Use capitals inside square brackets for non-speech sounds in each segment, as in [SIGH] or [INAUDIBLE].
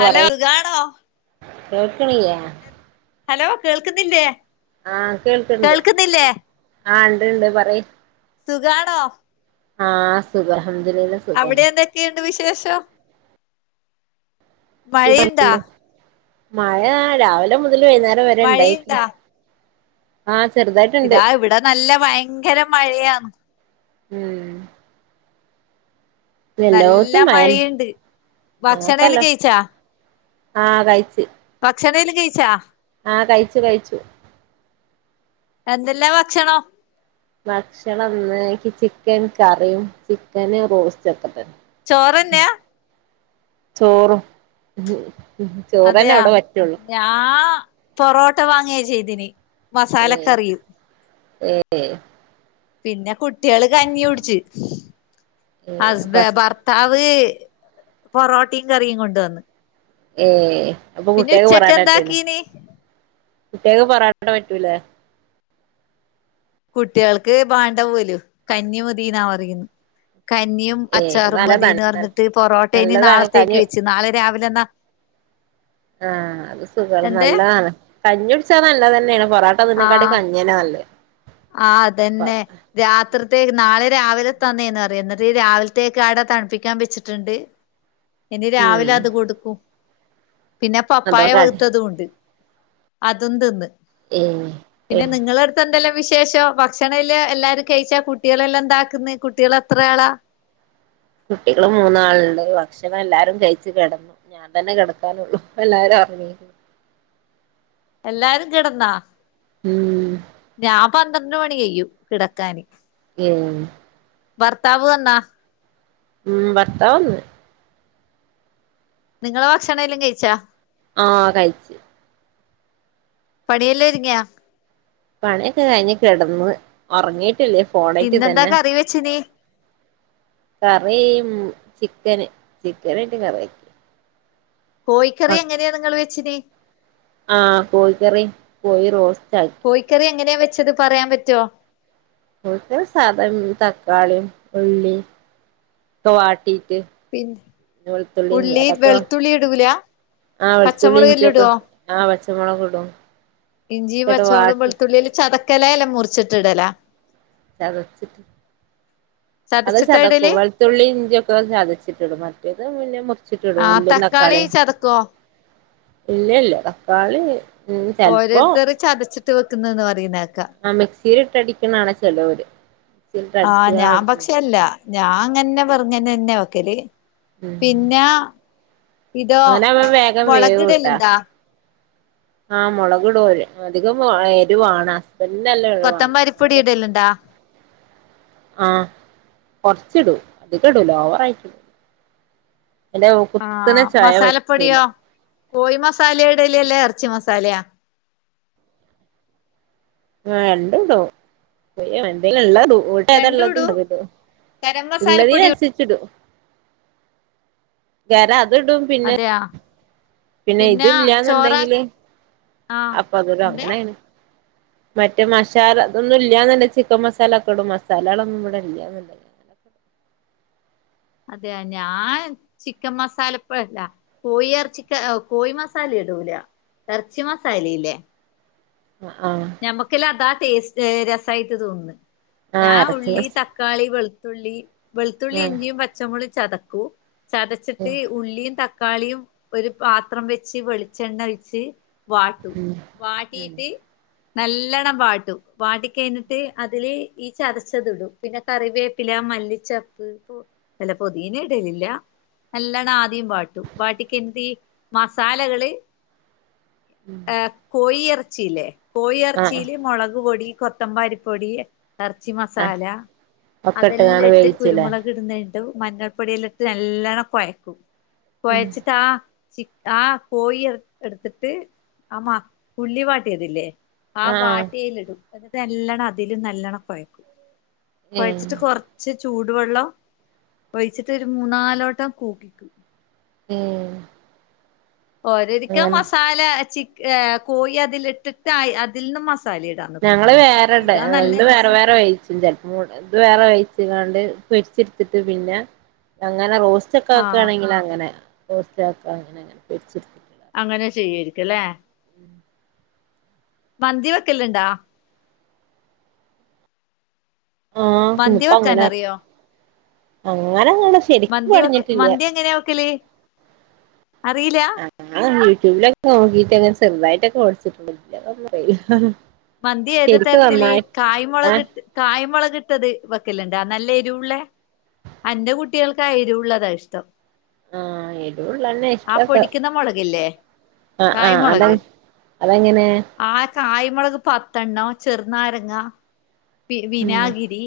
Hello സുഖാണോ കേൾക്ണ് ല്ല്യെ? ഹലോ കേൾക്കുന്നില്ലേ ആഹ്കേൾക്ക്ണ്ട് കേൾക്കുന്നില്ലേ ആഹ്ണ്ട് ണ്ട് പറി. സുഖാണോ ആഹ് സുഖം അൽഹംദുലില്ല അവിടെ എന്തൊക്കെയുണ്ട് വിശേഷം മഴയുണ്ടാ മഴ രാവിലെ മുതൽ വൈന്നേരം വരെ ണ്ടായി മഴയുണ്ടാ ആഹ് ചെർതായിട്ട് [INAUDIBLE] ഇതാ ഇവിട നല്ല വയങ്കര മഴയാന്ന് ഉം നല്ല എല്ലോട്ത്തും മയന്നെ മഴയുണ്ട് ഭക്ഷണേലും ഞങ്ങക്കെല്ലാ കഴിച്ചാ ആ കയ്ച്ച് ഭക്ഷണേൽ കഴിച്ചാ ആഹ് കയ്ച്ചു കയ്ച്ചു എന്തല്ലാ ഭക്ഷണം ഭക്ഷണന്ന് ക്ക് ചിക്കൻ കറിയും ചിക്കന് റോസ്റ്റക്കെ തന്നെ ചോറന്നെയാ ചോറും അതെയാ ചോറന്നെവിടെ പറ്റുള്ളൂ ഞാ പൊറോട്ട വാങ്ങിയ ചെയ്തിന് ഏ മസാലക്കറിയും ഏ പിന്നെ കുട്ട്യള് കഞ്ഞി കുടിച്ച് ഏഹ് അപ്പൊ ഹസ്ബെ ഹസ് ഭർ ത്താവ് പൊറോട്ടെം കറിയും കൊണ്ടന്ന് ഏഹ് അപ്പ കുട്ട്യാക്ക് ഉച്ചക്ക് പൊറാട്ടാ പറ്റൂല എന്താക്കീന് കുട്ട്യാക്ക് പൊറോട്ട പറ്റൂല കുട്ടികൾക്ക് വാണ്ട പോലും കഞ്ഞി മതിയെന്നാ പറയുന്നേ കഞ്ഞിയും ഏയ് അത് അച്ചാറു മതിന്ന് നല്ലതാണ് പറഞ്ഞിട്ട് പൊറോട്ട ഇനി നല്ലതാണ് നാളത്തേക്ക് കഞ്ഞി വെച്ചു നാളെ രാവിലെ എന്നാ ആഹ അത് സുഖങ്ങള് എന്ത് നല്ലതാണ് കഞ്ഞുടിച്ചാ നല്ല തന്നെയാണ് പൊറോട്ട തിന്നെക്കാട്ടി ആഹ് കഞ്ഞിയന്നെ നല്ലെ ആഹ് അതന്നെ രാത്രിത്തേക്ക് നാളെ രാവിലെ തന്നേന്ന് പറയ് ന്നിട്ട് രാവില്ത്തേക്ക് അവിടെ തണുപ്പിക്കാൻ വെച്ചിട്ടുണ്ട് [UNINTELLIGIBLE] ഇനി ഉം രാവിലെ അത് കൊടുക്കും പിന്നെ പപ്പായ അതോണ്ടാണ് പഴുത്തതും ഉണ്ട് അതും തിന്ന് ഏഹ് പിന്നെ നിങ്ങളെടുത്ത് എന്തെല്ലാ വിശേഷം ഭക്ഷണല് എല്ലാരും കയ്ച്ചാ കുട്ടികളെല്ലാം എന്താക്കുന്ന കുട്ടികൾ എത്രയാളാ കുട്ടികള് മൂന്നാളുണ്ട് ഭക്ഷണം എല്ലാരും കഴിച്ചു കിടന്നു ഞാൻ തന്നെ കിടക്കാനുള്ളൂ എല്ലാരും ഉറങ്ങി എല്ലാരും കെടന്നാ ഉം ഞാൻ പന്ത്രണ്ട് മണി കഴിയും കിടക്കാന് ഉം ഭർത്താവ് വന്നോ ഉം ഭർത്താവന്ന് നിങ്ങള് ഭക്ഷണെലാ കയിച്ചാ ആഹ് കയിച്ചു പണിയെല്ലാതുങ്ങിയാ പണിയെക്കെ കയ്ഞ്ഞ് കെടന്ന് ഒറങ്ങീട്ടില്ല ഇന്നെന്താ കറി വെച്ചത് കറീം ചിക്കന് ചിക്കനിട്ട് കറി കോഴിക്കറി എങ്ങനെയാ നിങ്ങള് വെച്ചിന് ആഹ് കോഴിക്കറി കോഴി റോസ്റ്റ് ആക്കി കോയിക്കറി എങ്ങനെയാ വെച്ചത് പറയാൻ പറ്റോ കോഴിക്കറി സാദാ തക്കാളിം ഉള്ളിം ക്കെ വാട്ടീട്ട് പിന്നെ ഉള്ളി വെളുത്തുള്ളി ഇടൂല ആ വെളുത്തുള്ളി പച്ചമുളക് എല്ലാം ഇഞ്ചിയൊക്കെ ആ പച്ചമൊളകുടും ഇഞ്ചീം പച്ചമൊളൊം വെളുത്തുള്ളീല്ലാ ചതക്കല എല്ലാം മുറിച്ചിട്ടിടലാ ചതച്ച്ട്ട് അതെ ചതച്ചിട്ടാ ശതക്കു ഇടല് [UNINTELLIGIBLE] വെളുത്തുള്ളി ഇഞ്ചിയൊക്കെ ചതച്ചിട്ടിടും മറ്റേത് പിന്നെ മുറിച്ചിട്ടിടും ആഹ് ഉള്ളിയും തക്കാളി തക്കാളിയും ചതക്കുവോ ഇല്ല ഇല്ല തക്കാളി ഉം ചെലപ്പോ ഓരോരുത്തർ ചതച്ചിട്ട് വെക്കുന്നന്ന് പറയുന്ന കേക്കാം ആ മിക്സിയിലിട്ട് അടിക്കുന്നതാണ് ചിലോര് മിക്സിൽ ആഹ് ഇട്ടടിച്ചാൽ ഞാൻ പക്ഷെ അല്ല ഞാൻ അങ്ങനെ പറഞ്ഞ് തന്ന്ന്നെയാ വെക്കല് ഉം പിന്നാ ഇതോ അങ്ങനാവുമ്പോ വേഗം മൊളകിടലുണ്ടോ ആഹ് മുളകിടും അവര് അധികം എരുവാണ് പിന്നെല്ലാ എരിവാണ് കൊത്തമ്പാരിപ്പൊടി മറ്റേ ഇടലുണ്ടാ ആഹ് കൊറച്ചിടും അതധികമിടൂല്ല ഓവറ ആയിട്ടിടൂല [INAUDIBLE] ആ ചൊയ പറ്റൂല മസാലപ്പൊടിയോ കോഴി മസാലിടലല്ലേ ഇറച്ചി മസാലയോ ആ രണ്ടും ഇടും എൻറെലുള്ളതിടും [UNINTELLIGIBLE] രണ്ടും ഇടും അതിലും ഗരം മസാലപ്പൊടി ഉള്ളതിനനുസരിച്ച് ഇടും ഗരം അത് ഇടും പിന്നെ അതെയാ പിന്നെ ഇത് ഇല്ലാന്നുണ്ടെങ്കില് ആ അപ്പ അതൊന്ന് എന്തേ അങ്ങനാണ് മറ്റേ മശാല അതൊന്നുംല്ലാന്നുണ്ടെങ്കി ചിക്കൻ മസാലൊക്കെയിടും മസാലകളൊന്നും ഇവിടെ ഇല്ലന്നുണ്ടെങ്കിൽ അതെ ഞാൻ ചിക്കൻ മസാലപ്പോഴല്ല കോഴി ഇറച്ചിക്ക് കോഴി മസാല ഇടൂല ഇറച്ചി മസാലയില്ലേ ആഹ് നമക്കെല്ല അതാ ടേസ്റ്റ് രസായിട്ട് തോന്നുന്നേ ഞാ ആ ഇറച്ചി ഉള്ളി മസ തക്ക് തക്കാളി വെളുത്തുള്ളി വെളുത്തുള്ളി ആ ഇഞ്ചിയും പച്ചമുളക് ചതക്കൂം ചതച്ചിട്ട് ഉം ഉള്ളിയും തക്കാളിയും ഒരു പാത്രം വെച്ച് വെളിച്ചെണ്ണ ഒഴിച്ച് വാട്ട് ഉം ഉം വാട്ടീട്ട് നല്ലോണം വാട്ടും. വാടിക്കഴിഞ്ഞിട്ട് അതില് ഈ ചതച്ചത് ഇടൂം പിന്നെ കറിവേപ്പില മല്ലിച്ചെപ്പ് പുതീല പുതീന ഇടലില്ല നല്ലണം ആദ്യം വാട്ടും വാട്ടിക്കഴിഞ്ഞിട്ടു ഈ മസാലകള് ഉം കോഴിറച്ചില്ലേ ആ ആ കോഴിറച്ചിയില് മുളകുപൊടി കൊ ക്കൊത്തമ്പിരിപ്പൊടി ഇറച്ചി ആ മസാല ഒക്കെ അതെല്ലാം ഇട്ട്കാണ്ട് ഇട്ട് വേവിച്ചുല്ലേ കുരുമുളക് ഇതിടുന്നഴിട്ട് മഞ്ഞൾപ്പൊടിയിലിട്ട് നല്ലവണ്ണം കുഴക്കും ഉം കുഴച്ചിട്ടാ ചിക്ക് ആഹ് കോഴി എടുത്തിട്ട് നമ്മ ഉള്ളി വാട്ടിയതില്ലേ ആഹ് ആ വാട്ടിയയിലിടും അത് നല്ലോണ്ണം അതിലും നല്ലോണം കൊഴക്കും ഏ കൊഴച്ചിട്ട് കൊറ ച്ച് ചൂടുവെള്ളം ഒഴിച്ചിട്ട് ഒരു മൂന്നാല് വട്ടം കൂക്കിക്കൂം ഉം ഓരൊരിക്കും മസാല ചി അഹ് കോഴി അതിലിട്ടിട്ട് അതിൽ നിന്നും മസാല ഇടാം ഞങ്ങള് വേറെ ഇടെ രണ്ടും വേറെ വേറെ വേവിച ൻറെ മോൾ വേറെ വേവിച്ച് കാണ്ട് പൊരിച്ചെടുത്തിട്ട് പിന്നെ അങ്ങനെ റോസ്റ്റ് ഉച്ചക്കൊക്കെ ആഹ് ആണെങ്കിൽ അങ്ങനെയാ റോസ്റ്റാക്കാ പൊരിച്ചെടുത്തിട്ട് അങ്ങനെ ചെയ്യയിരിക്കും അല്ലേ [INAUDIBLE] മന്തി വെക്കെല്ലുണ്ടാ ആഹ് മന്തി ഇന്നപ്പ അങ്ങനെവക്കു വെക്കാനറിയോ അങ്ങനെങ്ങ മന്തി വെക്ക് മന്തി എങ്ങനെയാ വെക്കല് അറിയില്ല ഞാൻ യൂട്യൂബിലൊക്കെ നോക്കിട്ട് അങ്ങനെ ചെറുതായിട്ടൊക്കെ ഓടിച്ചിട്ടു വെക്കും അറിയില്ല മന്തി ഏത് ശരിക്കും തരത്തില് നന്നായി ഏഹ് കായ്മുളകിട്ട് കായ്മുളകിട്ടത് വെക്കലുണ്ടോ നല്ല എരിവുള്ളേ അന്റെ കുട്ടികൾക്കാ എരിവുള്ളതാ ഇഷ്ടം ആഹ് എരിവുള്ളയെന്നെ ആ ഇഷ്ടം ഒക്കെ പൊടിക്കുന്ന മുളകില്ലേ ആഹ് ആഹ് അതെ അതെ എങ്ങനെ ആഹ് കായ്മുളക് പത്തെണ്ണം ചെറുനാരങ്ങ ഉം വിനാഗിരി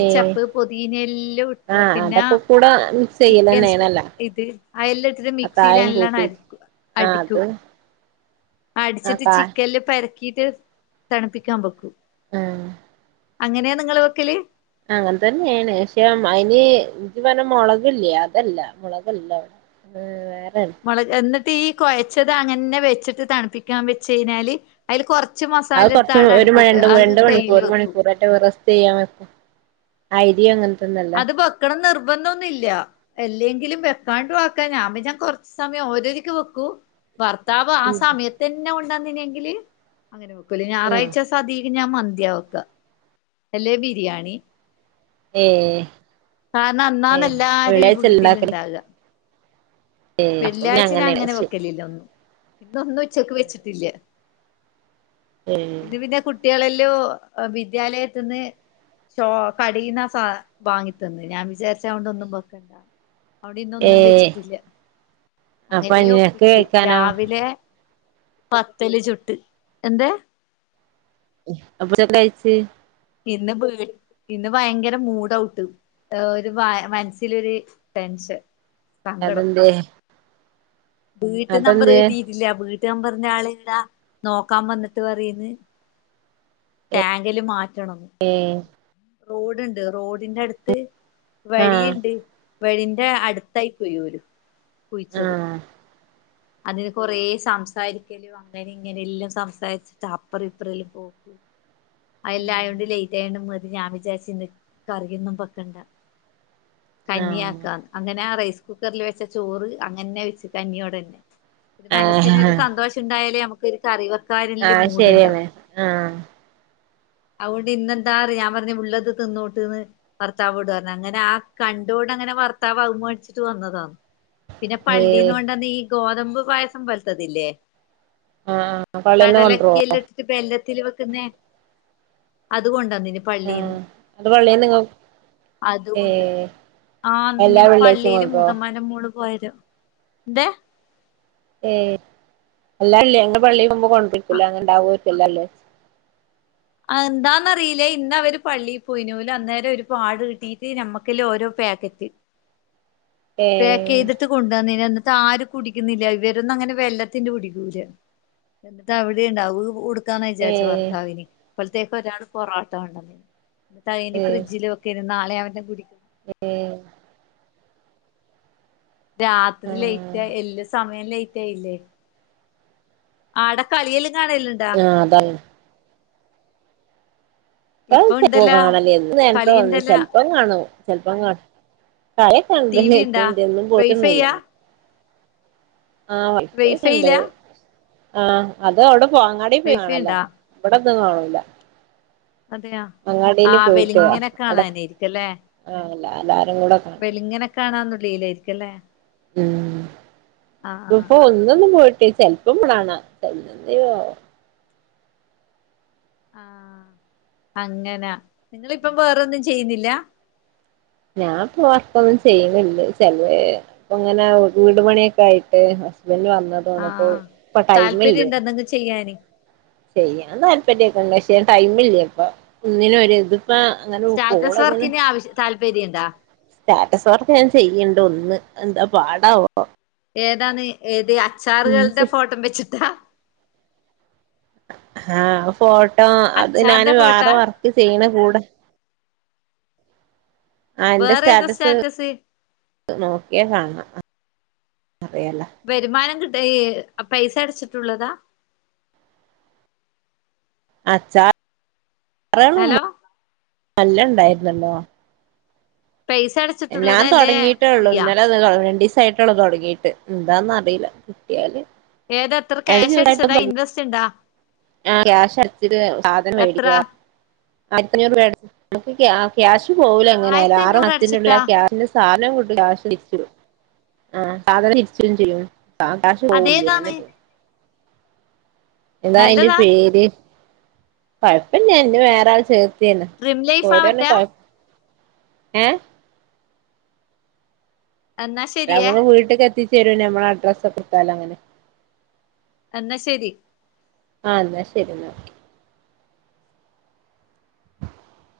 ഏഹ് പൊതിനെയല്ലാം ഇട്ട് ആഹ് പിന്നാ അതൊക്കെ കൂടെ മിക്സ് ചിക്കൻ സ് ചെയ്യലന്നേണല്ലോ ഇത് അയെല്ലാം ഇടിട്ട് ആ മിക്സിയില് കായം നല്ലവണ്ണം അടി കൂട്ടിട്ട് ആഹ് അത് അടിക്കും ആ അടിച്ചിട്ട് കാ ചിക്കനില്ല് പെരക്കിയിട്ട് തണുപ്പിക്കാൻ വെക്കും ഏഹ് അങ്ങനെയാ നിങ്ങള് വെക്കല് അങ്ങന തന്നെയാണ് പക്ഷെ അതിന് ഇത് [UNINTELLIGIBLE] മുളകില്ലേ അതല്ല മുളകല്ല [UNINTELLIGIBLE] ആ വേറെല്ലെ മൊള എന്നിട്ട് ഈ കോഴ്ച്ചത് അങ്ങനെ വെച്ചിട്ട് തണുപ്പിക്കാൻ വെച്ചയ്ഞ്ഞാല് അതിൽ കുറച്ച് അത് മസാല എടുത്ത് കൊറച്ച് ആടെ അടുപ്പത്ത് അ കയ്യിൽ വെക്കും എവറസ്റ്റെയ്യാന് വെക്ക ഐഡിയാണെല്ലോ അത് ബെക്കണം നിർബന്ധൊന്നുല്ല എല്ലെങ്കിലും വെക്കാണ്ട് വക്കാ ഞാമ്മിന്ന കുറച്ച സമയം ഓരോരിക്ക് വെക്കൂ ഭർത്താവ് ആ ഉം സമയത്ത് തന്നെ കൊണ്ടന്നനെങ്കില് അങ്ങനെ വെക്കല് ആ ഞായറാഴ്ച സതി [UNINTELLIGIBLE] ഞാൻ മന്തിയാ വെക്ക അല്ലേ ബിരിയാണി ഏഹ് കാരണം അന്നാന്ന എല്ലാരും ഈ ഉണ്ടാക്കല് വീട്ടില്ണ്ടാവ ഏ അപ്പൊ പിന്നെ വെള്ളിയാഴ്ച്ച ഞാൻ അങ്ങനെയാണ് അങ്ങനെ ശരി വെക്കലില്ല ഒന്നും ഇന്നൊന്നും ഉച്ചക്ക് വെച്ചിട്ടില്ല ഏ ഇന്ന് പിന്നെ കുട്ടികളെല്ലോ വിദ്യാലയത്തിന്ന് ഷോ കടീന്നാ സ വാങ്ങി തിന്ന് ഞാൻ വിചാരിച്ചതൊണ്ട് ഒന്നും വെക്കണ്ട അവിടെ ഏ ഇന്നൊന്നും വെച്ചിട്ടില്ല അപ്പൊ അങ്ങനെയ് നിനക്ക് ഒപ്പിച്ച് കഴിക്കാനോ രാവിലെ പത്തല് ചുട്ട് എന്ത്‌ [UNINTELLIGIBLE] കയ്ച്ച് ഇന്ന ബീട് ഇന്ന് ഭയങ്കര മൂഡൗട്ട് ന്താ ഒരു മനസ്സിലോരു ടെൻഷൻ അതെന്തേ വീട്ടു നമ്പർ അതെന്തേ കിട്ടിട്ടില്ല വീട്ട് നമ്പറിന്റെ ആള് ഇവിടാ നോക്കാൻ വന്നിട്ട് പറയന്ന് ടാങ്കില് മാറ്റണം ഏഹ് റോഡുണ്ട് റോഡിന്റെ അടുത്ത് ആ വഴിയുണ്ട് വെളിന്റെ അടുത്തായി പോയോരും ആഹ് അതിന് കൊറെ സംസാരിക്കലോ അങ്ങനെ ഇങ്ങനെ എല്ലാം സംസാരിച്ചിട്ട് അപ്പറം ഇപ്പറല്ലും പോക്കൂ അതെല്ല ആയൊണ്ട് ലേറ്റ് ആയണ്ട് മതി ഞാവിജാരിച്ചിന്ന് കറിയൊന്നും വെക്കണ്ട കഞ്ഞി ആക്കാന്ന് അങ്ങനെ ആ റൈസ് കുക്കറിൽ വെച്ച ചോറ് അങ്ങനെ വെച്ച കഞ്ഞിയോടന്നെ ആ മനസ്സിന് ഒരു ആ സന്തോഷം ഉണ്ടായാലേ നമുക്ക് ക്ക് കറിവക്കാരില് ആഹ് ശരിയാണ് മൂഡണ്ടാവും ആഹ് അയ്കൊണ്ട് ഇന്നെന്താ ഞാൻ പറഞ്ഞ ഉള്ളത് തിന്നോട്ട്ന്ന് ഭർത്താവോട് പറഞ്ഞ അങ്ങനെ ആ കണ്ടോട അങ്ങനെ ഭർത്താവ് [UNINTELLIGIBLE] വന്നതാണ് പിന്നെ ഈ പള്ളീന്ന് കൊണ്ടന്ന് ഈ ഗോതമ്പ് പായസം പോലത്തതില്ലേ ആഹ് പള്ളീന്ന് കൊണ്ടരോ കടലക്കെല്ലാം ഇട്ടിട്ട് ബെല്ലത്തിൽ വെക്കുന്നേ അതുകൊണ്ടാ ആഹ അത് പള്ളി നിങ്ങക്ക് അതൊണ്ട് ആ എല്ലാ ഇങ്ങനെ വെള്ളിയാഴ്ചയും പള്ളിയില് കൊണ്ടരോ മുതമാന മോളും [UNINTELLIGIBLE] എന്താ ഏ അല്ലല്ലേ ഞങ്ങടെ പള്ളിൽ പോകുമ്പോ കൊണ്ടിരിക്കലോ അങ്ങനെ ഉണ്ടാവോര്ക്കില്ലലെ എന്താന്നറിയില്ല ഇന്നവര് പള്ളിൽ പോയിന പോല അന്നേരം ഒരു പാട് കിട്ടീട്ട് നമ്മക്കല്ല ഓരോ പാക്കറ്റ് പെക്ക് ഏഹ് യ്തിട്ട് കൊണ്ടന്നിന് എന്നിട്ട് ആരും കുടിക്കുന്നില്ല ഇവരോന്ന ങ്ങനെ വെല്ലത്തിന്റെ കുടിക്കൂല എന്നിട്ട് അവിടെ ഉണ്ടാവു വെക്കാന്ന് വിജാര്ച്ച് ഏഹ് ഭർത്താവിന് അപ്പോയ്ത്തേക്ക് ഒരാടള് പൊറാട്ട കൊണ്ടന്ന് എന്നിട്ടയ്നി ഫ്രിഡ്ജിൽ വെക്കാ തിരുന്നാളെ അവന്റെ കുടി ഏ രാത്രി ആഹ് ലേറ്റ് എല്ല സമയം ലേറ്റ് ല്ലേ ആടെ കളിയലും കാണല ആ അതാണ് ഇപ്പൊ പ്പോ ഇണ്ടല്ലോ കാണല്ലേന്ന് നേരത്തെ വന്ന് കളിയുണ്ടല്ലോ ചെൽപ്പം കാണും ചെൽപ്പം കാ [UNINTELLIGIBLE] [UNINTELLIGIBLE] ടി വി ഉണ്ടാ പോയിട്ടൊന്നുല്ലല്ലോ വൈഫൈയാ ആഹ് വൈഫൈയില്ല വൈഫൈക്കെണ്ട് ആ അത് അവിടെപോ അങ്ങാടി പോയി വൈഫൈ കാണലാ ഉണ്ടാ ഇവടെന്ന് കാണൂല അതെയോ ആ അങ്ങാടില് വെല്ങ്ങനെ കാണാനായിരിക്കൂലെ ആ ല്ല എല്ലാരുകൂടെ കാ വെല്ങ്ങനെ കാണാന്നുള്ളീലായിരിക്കൂലെ ഉം ആ ഇപ്പം ഒന്നൊന്നും പോയ്ട്ട്ല്ല ചെൽപ്പം കാണാ [UNINTELLIGIBLE] ആ അങ്ങനാ നിങ്ങളിപ്പം വേറൊന്നും ചെയ്യുന്നില്ലാ ഞാൻപ്പൊ വർക്കൊന്നും ചെയ്യുന്നില്ല ചെലെ ഇപ്പങ്ങനെ വീട് പണിക്കെ ആയിട്ട് ഹസ്ബൻഡ് വന്നതാണ്പ്പോ ആഹ് ഇപ്പ ടൈമില്ല താല്പര്യണ്ടോ എന്തെങ്കിലും ചെയ്യാന് ചെയ്യാൻ താല്പര്യക്കെണ്ട് പക്ഷെ ടൈമില്യപ്പൊ ഒന്നിനും ഒര് ഇത് ഇപ്പാ അങ്ങനെ സ്റ്റാറ്റസ് കോളങ്ങനെ വർക്കിന് ആവശ്യ താല്പര്യണ്ടാ സ്റ്റാറ്റസ് വർക്ക്‌ ഞാൻ ചെയ്യ്ണ്ട് ഒന്ന് എന്താ പാടാവോ ഏതാണ് ഏത് ഉം അച്ചാറ്കൾടെ ഫോട്ടം വെച്ച്ട്ടാ ആ ഫോട്ടോ അത് അച്ചാറിന്റെ ഞന് ഫോട്ടാ വേറെ വർക്ക് ചെയ്യുന്ന കൂടെ ആ എന്റെ വേറെ ഏതാ സ്റ്റാറ്റസ് നോക്യാ കാണാ അറിയാലോ വരുമാനം കിട്ട പൈസ അടച്ചിട്ടുള്ളതാ അച്ചാറ് കളും ഹലോ എല്ലണ്ടായിരുന്നല്ലോ പൈസ അട എല്ലാം തൊടങ്ങീട്ടൊള്ളൂ ഇന്നലെ അ രണ്ടിസ- ച്ചായിട്ടൊള്ളൂ തൊടങ്ങീട്ട് എന്താന്നറീല കിട്യാല് ഏത ത്ര ക്യാഷ് അടിച്ചതാ ഇൻവെസ്റ്റ്ണ്ടാ ആ ക്യാഷ് അടച്ചിട്ട് സാധനം മേടിക്കാ ആയിരത്തഞ്ഞൂറ് രൂപ അടച്ച്ട്ട് നമക്ക് ക്യാഷ് പോകൂല എങ്ങനായാലും ആയിരത്തി ആറ് അഞ്ഞൂറ് മാസ്ത്തിനുള്ള് ആ അടച്ചിട്ടാ ക്യാഷ് സാധനം കിട്ടും ക്യാഷ് തിരിച്ചിടും ആ സാധനം തിര്ച്ചും ചെയ്യും ആ ക്യാഷ് പോവുല്യ അങ്ങനെ അതേതാണ് തോന്ന്ണ് എന്താ ഐന്റെ നല്ലതാ പേര് കൊഴപ്പല്യ ഇഞ്ഞി വേറാളെ ചേർ ചേർത്തീന്നു ഡ്രിം ലൈഫാ ഓരർഞ്ഞു മറ്റേ കൊഴ ഏ എന്നാ ശരിയേ നമ്മള് വീട്ട്ക്കെത്തിച്ചെരും ഞമ്മടെ അഡ്രസ് കൊടുത്താല് അങ്ങനെ എന്നാ ശെരി ആഹ് എന്നാ ശെരിന്നാ [INAUDIBLE]